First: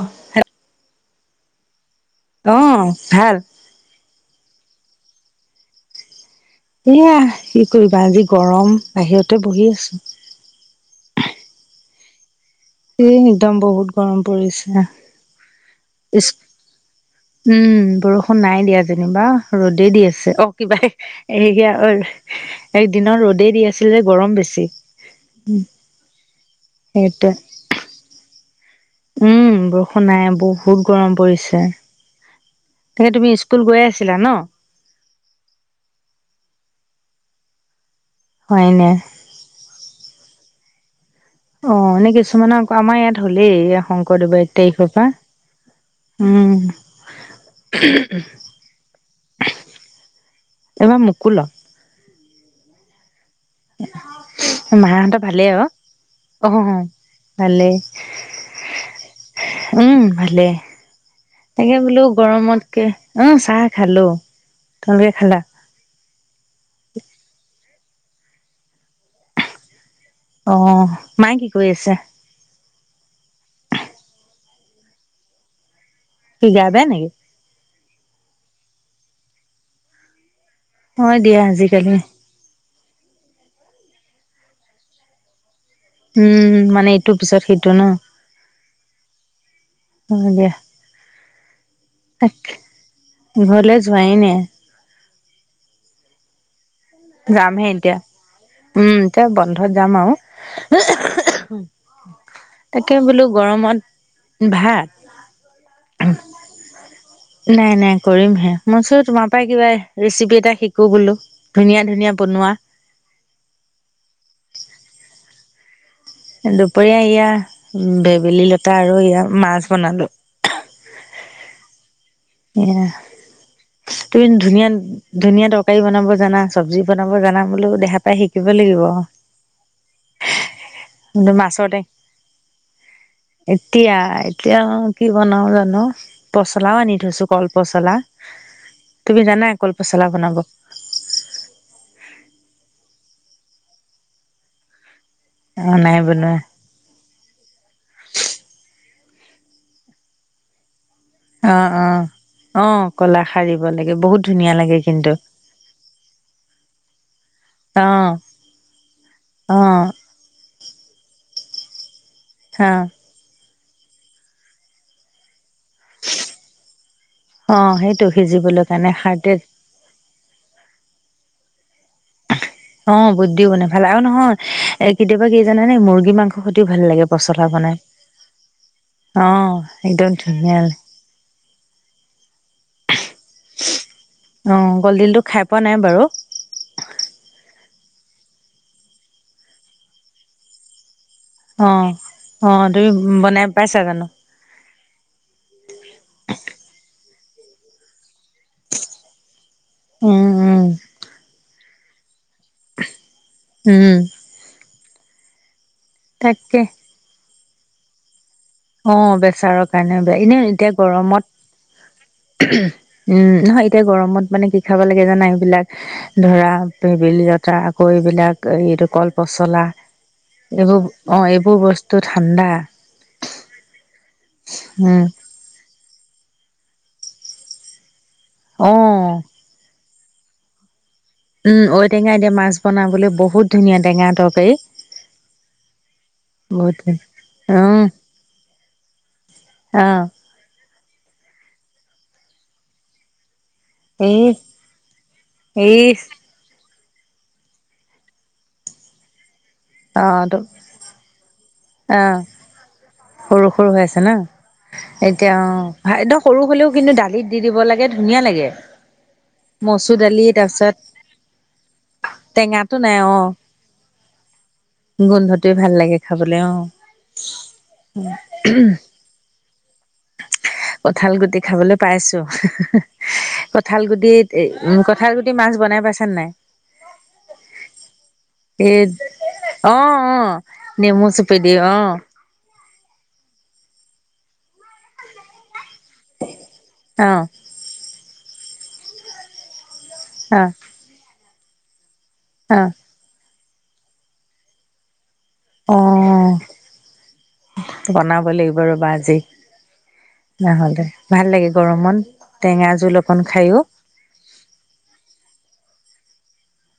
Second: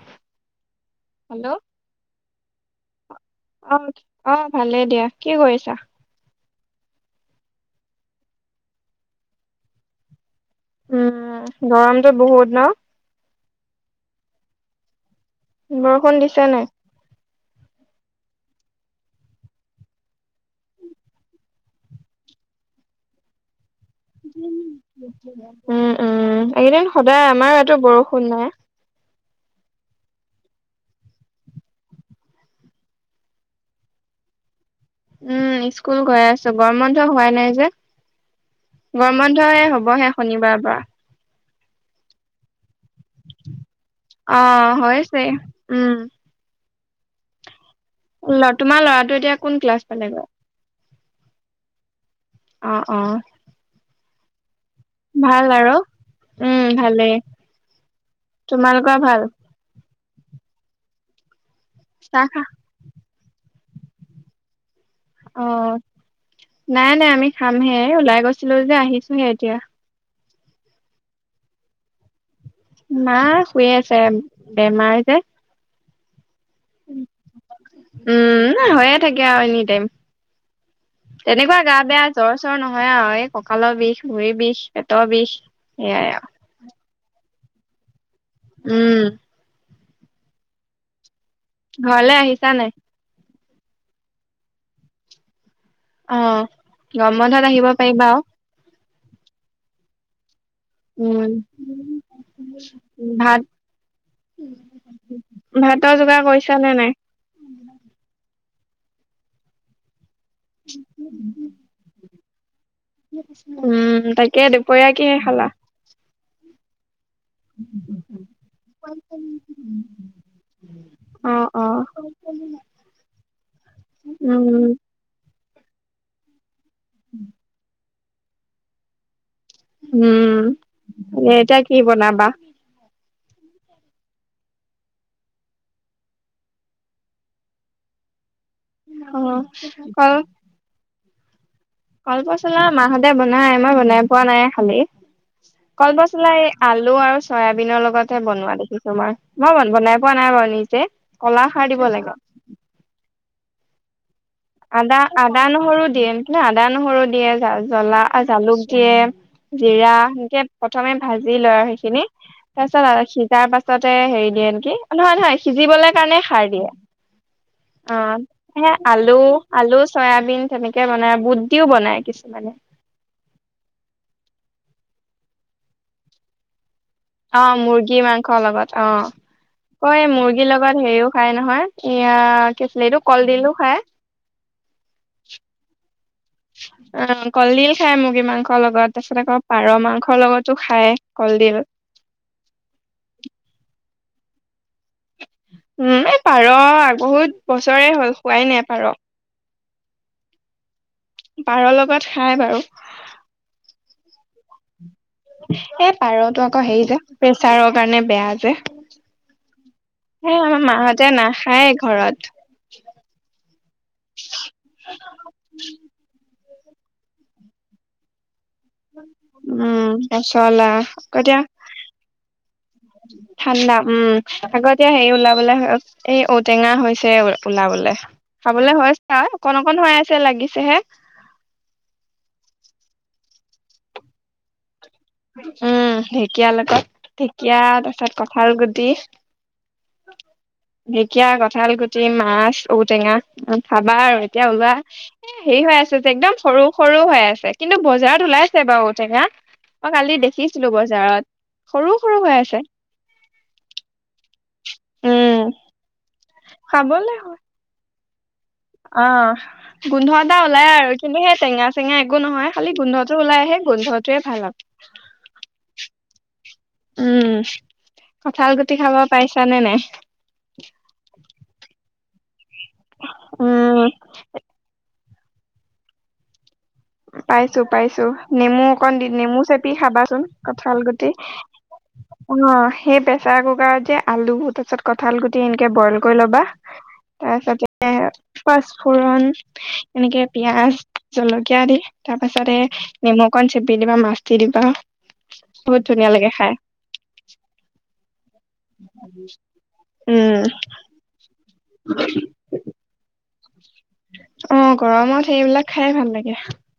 অ hello hello অ ভাল অ', অ', ভালে দিয়া কি কৰিছা এয়া কি কৰিবা আজি গৰম বাহিৰতে বহি আছো উম গৰমটো বহুত ন এ একদম বহুত গৰম পৰিছে বৰষুণ ইচ দিছে নাই উম বৰষুণ নাই দিয়া যেনিবা ৰ'দেই দি আছে অ কিবা হেইয়া ঐ এক দিনৰ ৰ'দে দি আছে উম উম এইকেইদিন সদায় সেইটোৱে আমাৰ ইয়াতো বৰষুণ নাই উম বৰষুণ নাই বহুত গৰম পৰিছে তাকে তুমি স্কুল গৈয়ে আছিলা ন উম স্কুল গৈ আছো গৰমবন্ধ হোৱাই নাই যে হয় নে? গৰম বন্ধ এ হবহে শনিবাৰৰ পৰা অ এনে কিছুমানক আমাৰ ইয়াত হ'লেই শংকৰদেৱৰ এক অ', তাৰিখৰ পৰা হৈছে উম, উম তোমাৰ ল'ৰাটো এতিয়া কোন ক্লাছ পালেগৈ ষোল্ল অ অ মাহাহতৰ ভালেই আৰু উম, অহহহ ভালেই ভালেই তোমালোকৰ ভাল? উম ভালে তাকে বোলো চাহ খা গৰমতকে অ চাহ খালো তোমালোকে খালা অ', নাই নাই আমি খামহে ওলাই গৈছিলো যে আহিছোহে এতিয়া অ মায়ে কি কৰি আছে মা শুইয়ে আছে বেমাৰ যে কি গা বেয়া নিকি উম হৈয়ে থাকে আৰু এনি টাইম হয় দিয়া তেনেকুৱা গা আজিকালি বেয়া জ্বৰ চৰ নহয় হয়ে আও এই কঁকালৰ বিষ ভৰি বিষ পেটৰ বিষ সেয়াই আৰু উম মানে এইটো পিছত সেইটো ন উম হু দিয়া ঘৰলে আহিছা নাই ঘৰলে যোৱাই নাই অ গৰম বন্ধত যামহে আহিব এতিয়া পাৰিবা আও উম' এতিয়া বন্ধত যাম আৰু। উম তাকে বোলো ভাত গৰমত। ভাতৰ ভাত যোগাৰ কৰিছা নে নাই নাই কৰিমহে। মই চো তোমাৰ পৰা কিবা ৰেচিপি এটা শিকো বোলো ধুনীয়া ধুনীয়া বনোৱা। উম তাকে দুপৰীয়া কিহে খালা? দুপৰীয়া এইয়া ভেবেলীলতা আৰু ইয়া মাছ বনালো। অ' অ'। অ' তুমি উম ধুনীয়া ধুনীয়া তৰকাৰী বনাব জানা? চব্জি বনাব জানা বোলো, দেহা পাই শিকিব লাগিব। উম, কিন্তু এতিয়া মাছৰ কি টেঙ বনাবা? এতিয়া এতিয়া কি বনাও জানো। পচলাও আনি থৈছো কলপচলা, অ তুমি জানা কলপচলা কল বনাব? কলপচলা মাহঁতে বনাই, মই বনাই পোৱা নাই খালি। অ নাই কলপচলা বনোৱা এই আলু আৰু চয়াবিনৰ লগতহে বনোৱা দেখিছো। তোমাৰ, মই বনাই পোৱা নাই বাৰু নিজে। কলা খাৰ অ' দিব অ' লাগে অ' কলা সাৰ দিব লাগে। বহুত ধুনীয়া লাগে আদা কিন্তু আদা, নহৰু দিয়ে আদা, নহৰু দিয়ে জ অ জ্বলা জালুক অ দিয়ে। জিৰা সেনেকে প্ৰথমে ভাজি। লয় আৰু সেইখিনি তাৰ অ পাছত সিজাৰ পাছতে হেৰি দিয়ে নেকি? নহয় নহয় সিজিবলে কাৰণে সাৰ দিয়ে। অ' সেইটো সিজিবলে সে কাৰণে আলু সাৰ দিয়ে। আলু, চয়াৰবিন সেনেকে বনাই বুট দিও বনাই। কিছুমানে অ' বুট দিও বনাই ভাল আৰু নহয় এ কেতিয়াবা কি জানানে? মুৰ্গী মাংস ভাল লাগে পচলা অ' বনাই মুৰ্গী মাংস লগত অ'। অ' এই একদম মুৰ্গীৰ ধুনীয়া লগত হেৰিও খাই নহয় এইয়া কি আছিলে এইটো কলডিলো খাই। অ কলডিলটো খাই পোৱা নাই বাৰু অ' কলডিল খায় মুৰ্গী মাংসৰ লগত তাৰ পিছত আকৌ পাৰ মাংসৰ লগতো খায়। কলডিল অ' - অ' তুমি বনাই পাইছা জানো? উম, এই পাৰ, বহুত বছৰে হ'ল খোৱাই নাই পাৰ। উম - উম। পাৰৰ লগত খায় বাৰু। উম। এ পাৰতো আকৌ তাকে হেৰি যে, প্ৰেছাৰৰ কাৰণে বেয়া। যে অ' প্ৰেছাৰৰ কাৰণেও বেয়া- এ এনেও আমাৰ এতিয়া মাহঁতে নাখায় ঘৰত গৰমত উম নহয়, এতিয়া গৰমত মানে কি খাব লাগে জানা, এইবিলাক ধৰা ভেবেলি লতা, আকৌ এইবিলাক এইটো কলপচলা, উম পচলা এইবোৰ- আকৌ অ' এতিয়া এইবোৰ বস্তু ঠাণ্ডা। ঠাণ্ডা উম। আগতে উম হেৰি ওলাবলে- এই ঔটেঙা হৈছে ওলাবলে। অ খাবলৈ হৈছে। [inaudible] অকণ - অকণ হৈ আছে, লাগিছেহে। উম, ঔটেঙাই দি মাছ বনাবলৈ বহুত ধুনীয়া টেঙা তৰকাৰী। উম, ঢেঁকীয়াৰ বহুত লগত। ঢেঁকীয়া, ধুনীয়া উম তাৰছত কঠাল গুটি। অ'। ঢেঁকীয়া, কঁঠাল গুটি, মাছ, ঔটেঙা। খাবা আৰু এই এতিয়া ওলোৱা। এ হেৰি হৈ এই আছে যে, একদম সৰু সৰু হৈ আছে। কিন্তু বজাৰত ওলাইছে বাৰু ঐটেঙা। মই অ কালি ত দেখিছিলোঁ বজাৰত। সৰু অ'। সৰু হৈ আছে সৰু - সৰু হৈ আছে ন'। এতিয়া- উম অ' ভাইদ সৰু হ'লেও কিন্তু খাবলে দালিত হয় দি দিব লাগে, ধুনীয়া লাগে। অ' মচুৰ গোন্ধ দালি এটা ওলায় তাৰপিছত আৰু। কিন্তু সেয়া টেঙা-চেঙা একো নহয়। খালি টেঙাটো নাই গোন্ধটো অ ওলাই আহে গোন্ধটোৱে ভাল গোন্ধটোৱে ভাল লাগে খাবলে। উম হেল্লো কঁঠাল গুটি খাব পাৰিছানে নাই কঁঠাল গুটি খাবলৈ পাইছো কঠাল উম গুটিত উ কঠাল গুটি মাছ বনাই পাইছ নে নাই? পাইছো পাইছো নেমু এই অকণ দি নেমু চেপি অ অ খাবাচোন কঁঠাল গো নেমু চুপি দি অ অ সেই প্ৰেচাৰ কুকাৰত যে আলু গুটি তাৰপিছত কঠাল গুটি বইল কৰি ল'বা অ তাৰ পিছতে পাচপোৰণ এনেকে অ পিয়াজ জলকীয়া দি তাৰ পাছতে অ নিমখ কন চেপি দিবা মাছ দি দিবা। অ বহুত ধুনীয়া লাগে খাই। বনাব লাগিব ৰবা আজি। উম নহলে ভাল লাগে গৰমত টেঙা জোল অকন খাই। অ' গৰমত সেইবিলাক খাইয়ে ভাল লাগে।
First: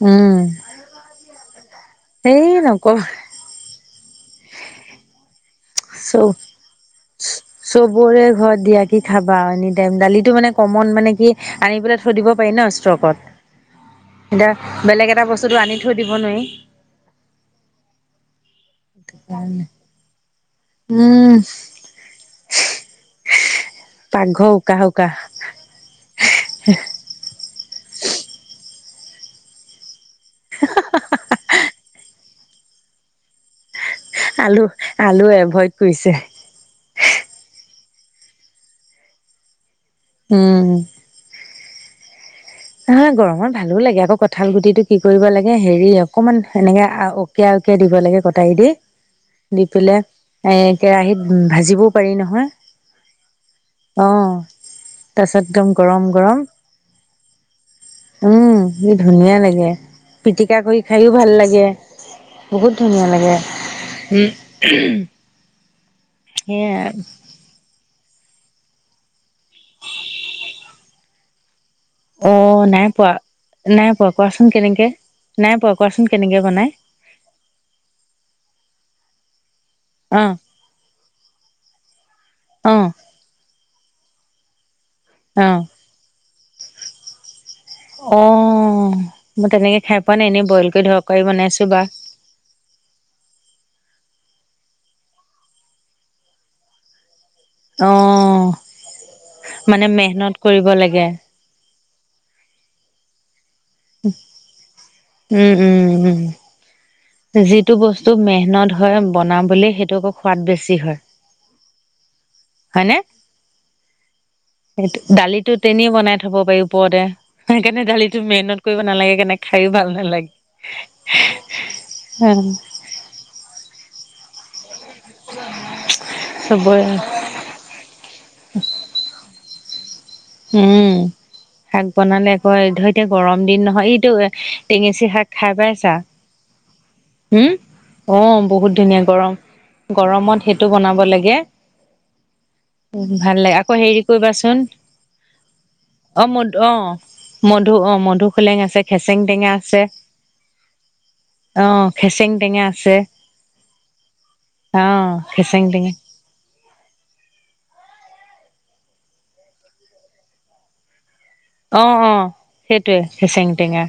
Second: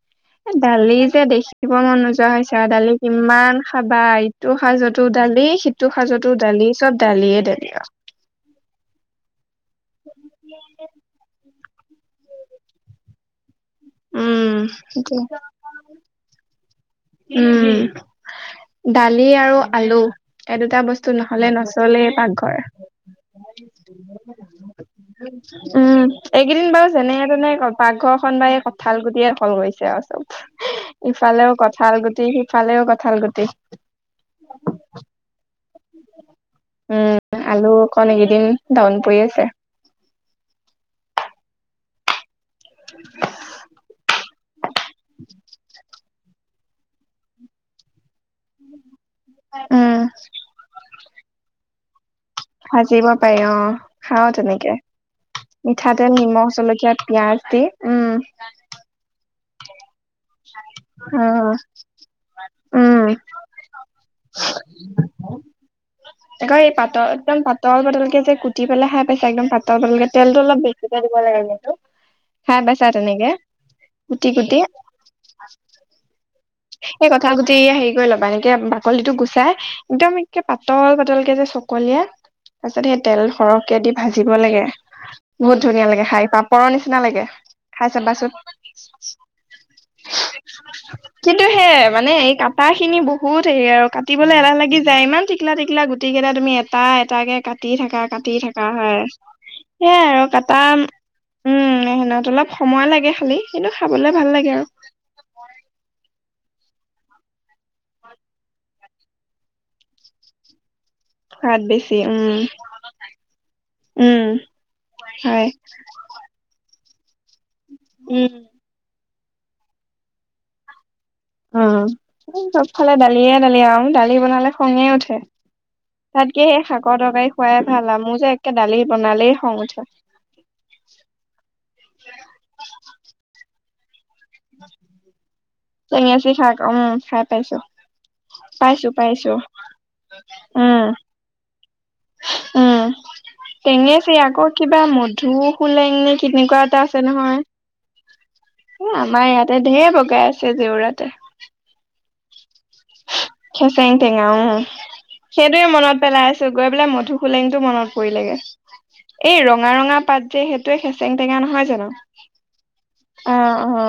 উম দালি যে দেখিব মন নোযোৱা এই হৈছে দালি নকবা কিমান খাবা এটো সাঁজোতো দালি সিটো সাঁজোতো চব দালি চব দালিয়ে দালি আৰু। চবৰে ঘৰত দিয়া কি খাবা আৰু এনি টাইম দালিটো মানে কমন মানে কি আনি পেলাই থৈ দিব পাৰি ন ষ্টকত। এতিয়া উম বেলেগ এটা বস্তুতটো আনি থৈ দিব নোৱাৰি। উম দালি আৰু আলু। এই দুটা বস্তু উম নহলে নচলেই পাকঘৰ। পাকঘৰ উকা উকা উম এইকেইদিন বাৰু যেনে তেনে ক পাকঘৰ খন বা এই কঁঠাল গুটিয়ে দখল কৰিচে আৰু চব ইফালেও কঠাল কঠাল গুটি সিফালেও কঁঠাল গুটি। আলু আলু এভইড কৰিছে। উম, আলু অকণ এইকেইদিন দাউন পৰি আছে। উম। [unintelligible] গৰমত ভালো লাগে আকৌ কঁঠাল গুটিটো কি কৰিব লাগে হেৰি আকৌ অকণমান সেনেকে ঔকিয়াই ঔকিয়াই দিব লাগে কটাৰি দি দি উম, পেলাই এ কেৰাহীত ভাজিবও পাৰি নহয়। ভাজিব পাৰি অ' অ খাও তেনেকে। তাৰপিছত একদম গৰম মিঠাতেল, গৰম নিমখ, জলকীয়া, পিয়াজ। উম কি ধুনীয়া লাগে। পিটিকা কৰি খাইও ভাল অ', লাগে, বহুত উম। ধুনীয়া লাগে। হম আক এই পাতল একদম পাতল পাতলকে যে কুটি পেলাই খাই পাইচা, একদম পাতল- পাতল কে তেলটো অলপ বেছিকে দিব লাগে কিন্তু। খাই অ' পাইছা নাই পোৱা, তেনেকে নাই পোৱা কুটি কোৱাচোন কুটি? কেনেকে নাই পোৱা কোৱাচোন কেনেকে বনাই এইে কথাল গুটি হেৰি কৰি ল'বা এনেকে বাকলিটো গুচাই একদম অ এককে পাতল পাতলকে যে চকলীয়া তাৰ অ পিছত সেই তেল সৰহকে দি ভাজিব লাগে। অ বহুত ধুনীয়া লাগে খাই পাপৰৰ নিচিনা লাগে। খাই চাবাচোন অ' মই তেনেকে খাই পোৱা নাই এনে বইল কৰি ধৰক কৰি কিন্তু বনাইছো সে বা মানে এই কটা খিনি বহুত হেৰি আৰু কাতা কুটিবলৈ এলাহ লাগি যায় ইমান টিকলা টিকলা গুটিগেতা তুমি এটা এটাকে কাটি অ থকা কাটি থকা হয় মানে সেইয়াই আৰু মেহনত কটা কৰিব লাগে। উম [unintelligible] অলপ সময় লাগে খালি কিন্তু খাবলে ভাল লাগে আৰু। উম, উম-উম। যিটো বস্তু মেহনত হয় বনাবলে সেইটো আকৌ সোৱাদ বেছি হয়। সোৱাদ বেছি উম। হয়নে উম সেইটো হয় দালিতো তেনেই বনাই থব পাৰি। ওপৰতে সেইকাৰণে দালিতো উম মেহনত কৰিব নালাগে সেইকাৰণে খাইও ভাল নালাগে। উম, চবফালে দালিয়ে দালি আৰু দালি বনালে খঙয়ে উঠে। তাতকে সেই চবৰে শাকৰ তৰকাৰী খোৱাই ভাল আৰু মোৰ যে একেবাৰে দালি বনালেই খঙ উঠে। উম শাক বনালে আক ধৰ এতিয়া গৰম দিন নহয় ই টেঙেচি শাক খাই পাইছা, টেঙেচি শাক উম খাই হম পাইছো অ' বহুত পাইছো ধুনীয়া গৰম পাইছো গৰমত সেইটো উম বনাব লাগে উম, ভাল লাগে আকৌ হেৰি কৰিবাচোন [unintelligible] সোলেঙনে অ কেনেকুৱা এটা আছে নহয়। সোলেং আছে এ খেচেং আমাৰ টেঙা ইয়াতে আছে ঢেৰ বগাই আছে জেওৰাতে অ খেচেং টেঙা আছে খেচেং টেঙা অ খেচেং সেইটোৱে টেঙা মনত পেলাই আছো গৈ পেলাই মধু সোলেংটো মনত পৰিলেগে এই ৰঙা ৰঙা পাত যে সেইটোৱে খে চেং টেঙা নহয় অ জানো অ সেইটোৱে অ খেচেং অ টেঙা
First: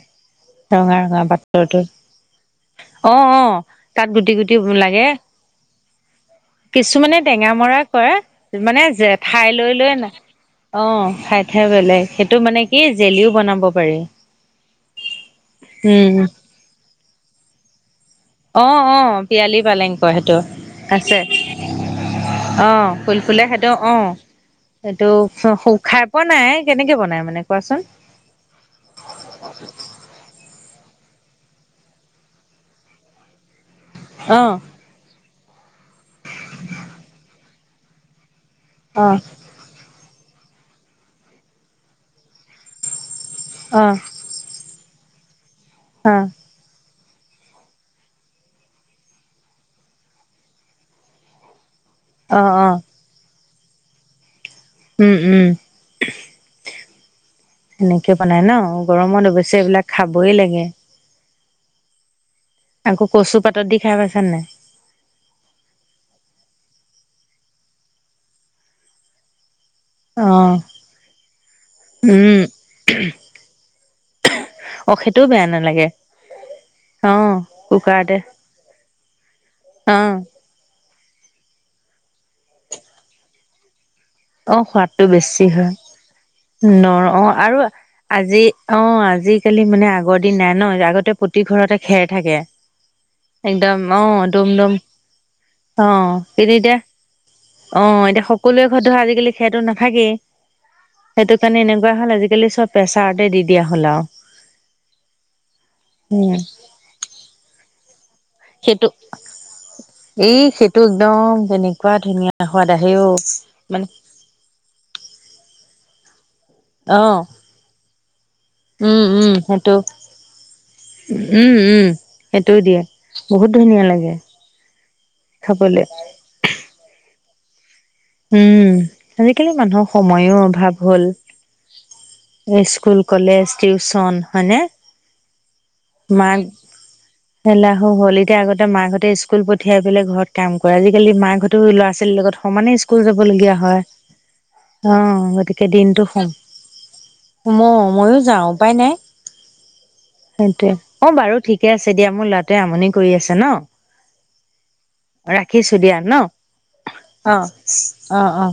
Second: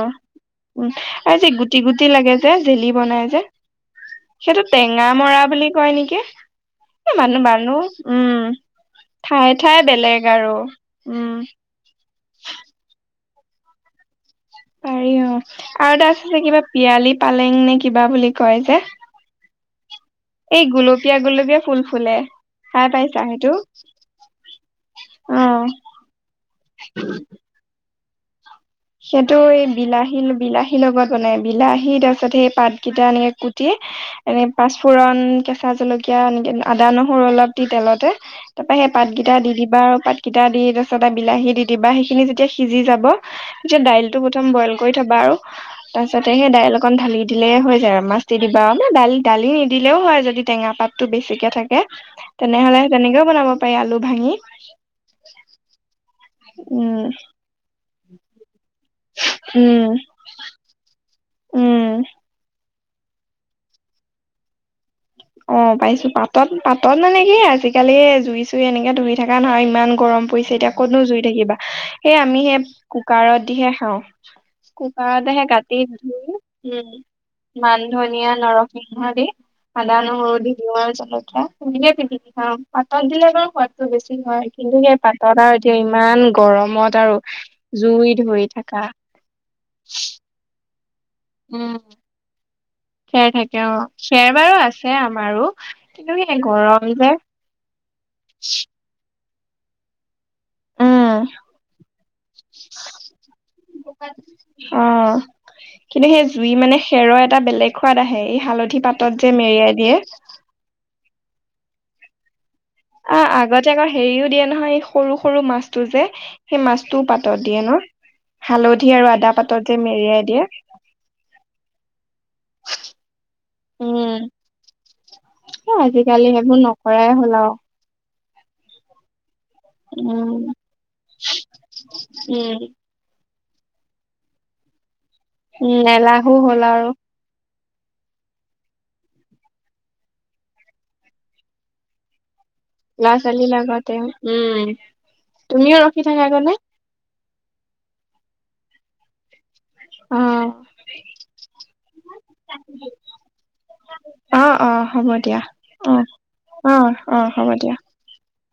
উম ৰঙা ৰঙা আৰু যে গুটি পাতৰটো গুটি লাগে যে জেলি অ বনাই যে অ তাত গুটি গুটি সেইটো লাগে টেঙা মৰা বুলি কয় নেকি এ কিছুমানে মানুহ টেঙা মৰা মানুহ কয় উম মানে যে ঠাই ঠায়ে লৈ ঠায়ে লৈ নাই বেলেগ আৰু অ উম ঠাই হে বেলেগ সেইটো মানে কি জেলিও বনাব পাৰি পাৰি অ আৰু এটা উম আছে যে কিবা পিয়ালি পালেং নে কিবা বুলি কয় অ যে অ পিয়ালি পালেং কয় সেটো এই আছে গুলপীয়া গুলপীয়া ফুল ফুলে অ খাই ফুল পাইছা ফুলে সেইটো সেটো অ এইটো অ খাই পোৱা নাই কেনেকে বনাই মানে কোৱাচোন সেটো এই বিলাহী বিলাহীৰ লগত বনাই বিলাহী তাৰ পিছত সেই পাতকেইটা এনেকে কু অ এনে পাঁচফুৰণ কে কেঁচা জলকীয়া এনেকে আদা নহৰু অলপ দি তেলতে তাপা সেই অ পাতগিটা দি দিবা আৰু পাত কিটা দি তাৰ পিছত এ বিলাহী দি দিবা সেইখিনি যেতিয়া সিজি যাব তেতিয়া অ দাইলটো প্ৰথম বইল কৰি থবা আৰু অ তাৰপিছতে সেই ডাইল অকণ ঢালি দিলে হৈ যায় আৰু মাছ দি দিবা আৰুে দালি দালি নিদিলেও হয় যদি টেঙা পাতটো বেছিকে থাকে অ অ তেনেহলে তেনেকেও বনাব পাৰি আলু ভাঙি উম উম উম সেনেকে বনাই ন গৰমত অৱশ্যে উম এইবিলাক খাবই লাগে উম আকৌ কচু পাতত দি খাই পাইছা নাই অ পাইছো পাতত পাতত মানে কি আজিকালি জুই চুই এনেকে ধই থকা নহয় ইমান গৰম অ পৰিছে এতিয়া কতো জুই থাকিবা সেই আমি উম সেই কুকাৰত দিহে খাওঁ অ সেইটোও কুকাৰত হে বেয়া কাটি নালাগে ধু উম অ মান কুকাৰতে ধনীয়া নৰসিংহ দি আদা অ নহৰু দি আৰু [unintelligible] জলকীয়া হেনেকে পিটিকি খাওঁ পাতত দিলে বাৰু সোৱাদ বেছি হয় অ কিন্তু সেই সোৱাদটো পাতত বেছি আৰু হয় এতিয়া ইমান নৰ গৰমত আৰু অ জুই আজি ধৰি থাকা অ আজিকালি মানে আগৰ দিন নাই ন আগতে প্ৰতি উম ঘৰতে খেৰ থাকে খেৰ থাকে একদম অ খেৰ দম বাৰু দম আছে আমাৰো অ কিন্তু এ এতিয়া গৰম যে অ এতিয়া সকলোৱে ঘৰত ধৰ আজিকালি খেৰটো নাথাকেই উম সেইটো কাৰণে এনেকুৱা হ'ল আজিকালি চব প্ৰেছাৰতে দি দিয়া হল আৰু অ কিন্তু সেই উম জুই মানে খেৰৰ এটা বেলেগ সোৱাদ আহে এই হালধি সেইটো পাতত যে মেৰিয়াই দিয এই সেইটো একদম কেনেকুৱা ধুনীয়া সোৱাদ আহে অ আগতে মানে আকৌ হেৰিও দিয়ে নহয় সৰু সৰু মাছটো যে সেই অ মাছটোও পাতত দিয়ে ন হালধি উম আৰু উম আদা পাতত সেইটো যে মেৰিয়াই দিয়ে উম উম সেইটোও দিয়ে বহুত ধুনীয়া লাগে উম খাবলে আজিকালি সেইবোৰ নকৰাই হ'ল আৰু উম আজিকালি মানুহৰ সময়ো উম অভাৱ উম হ'ল স্কুল কলেজ টিউচন হয়নে উম এলাহো হ'ল আৰু ঘলে আহু হলিতা আগতে মাকহঁতে স্কুল পঠিয়াই পেলাই ঘৰত কাম কৰে আজিকালি মাকহঁতো ল'ৰা ছোৱালীৰ লগত সমানে স্কুল ল'ৰা ছোৱালীৰ যাবলগীয়া হয় লগতে উম অ গতিকে তুমিও ৰখি দিনটো হম থাকাগৈ নে ম মইও যাওঁ উপায় নাই অ সেইটোয়ে অ বাৰু ঠিকে আছে দিয়া মোৰ লৰাটোৱে আমনি কৰি আছে ন অ অ হ'ব দিয়া ৰাখিছো অ দিয়া ন অ অ হ'ব দিয়া অ অ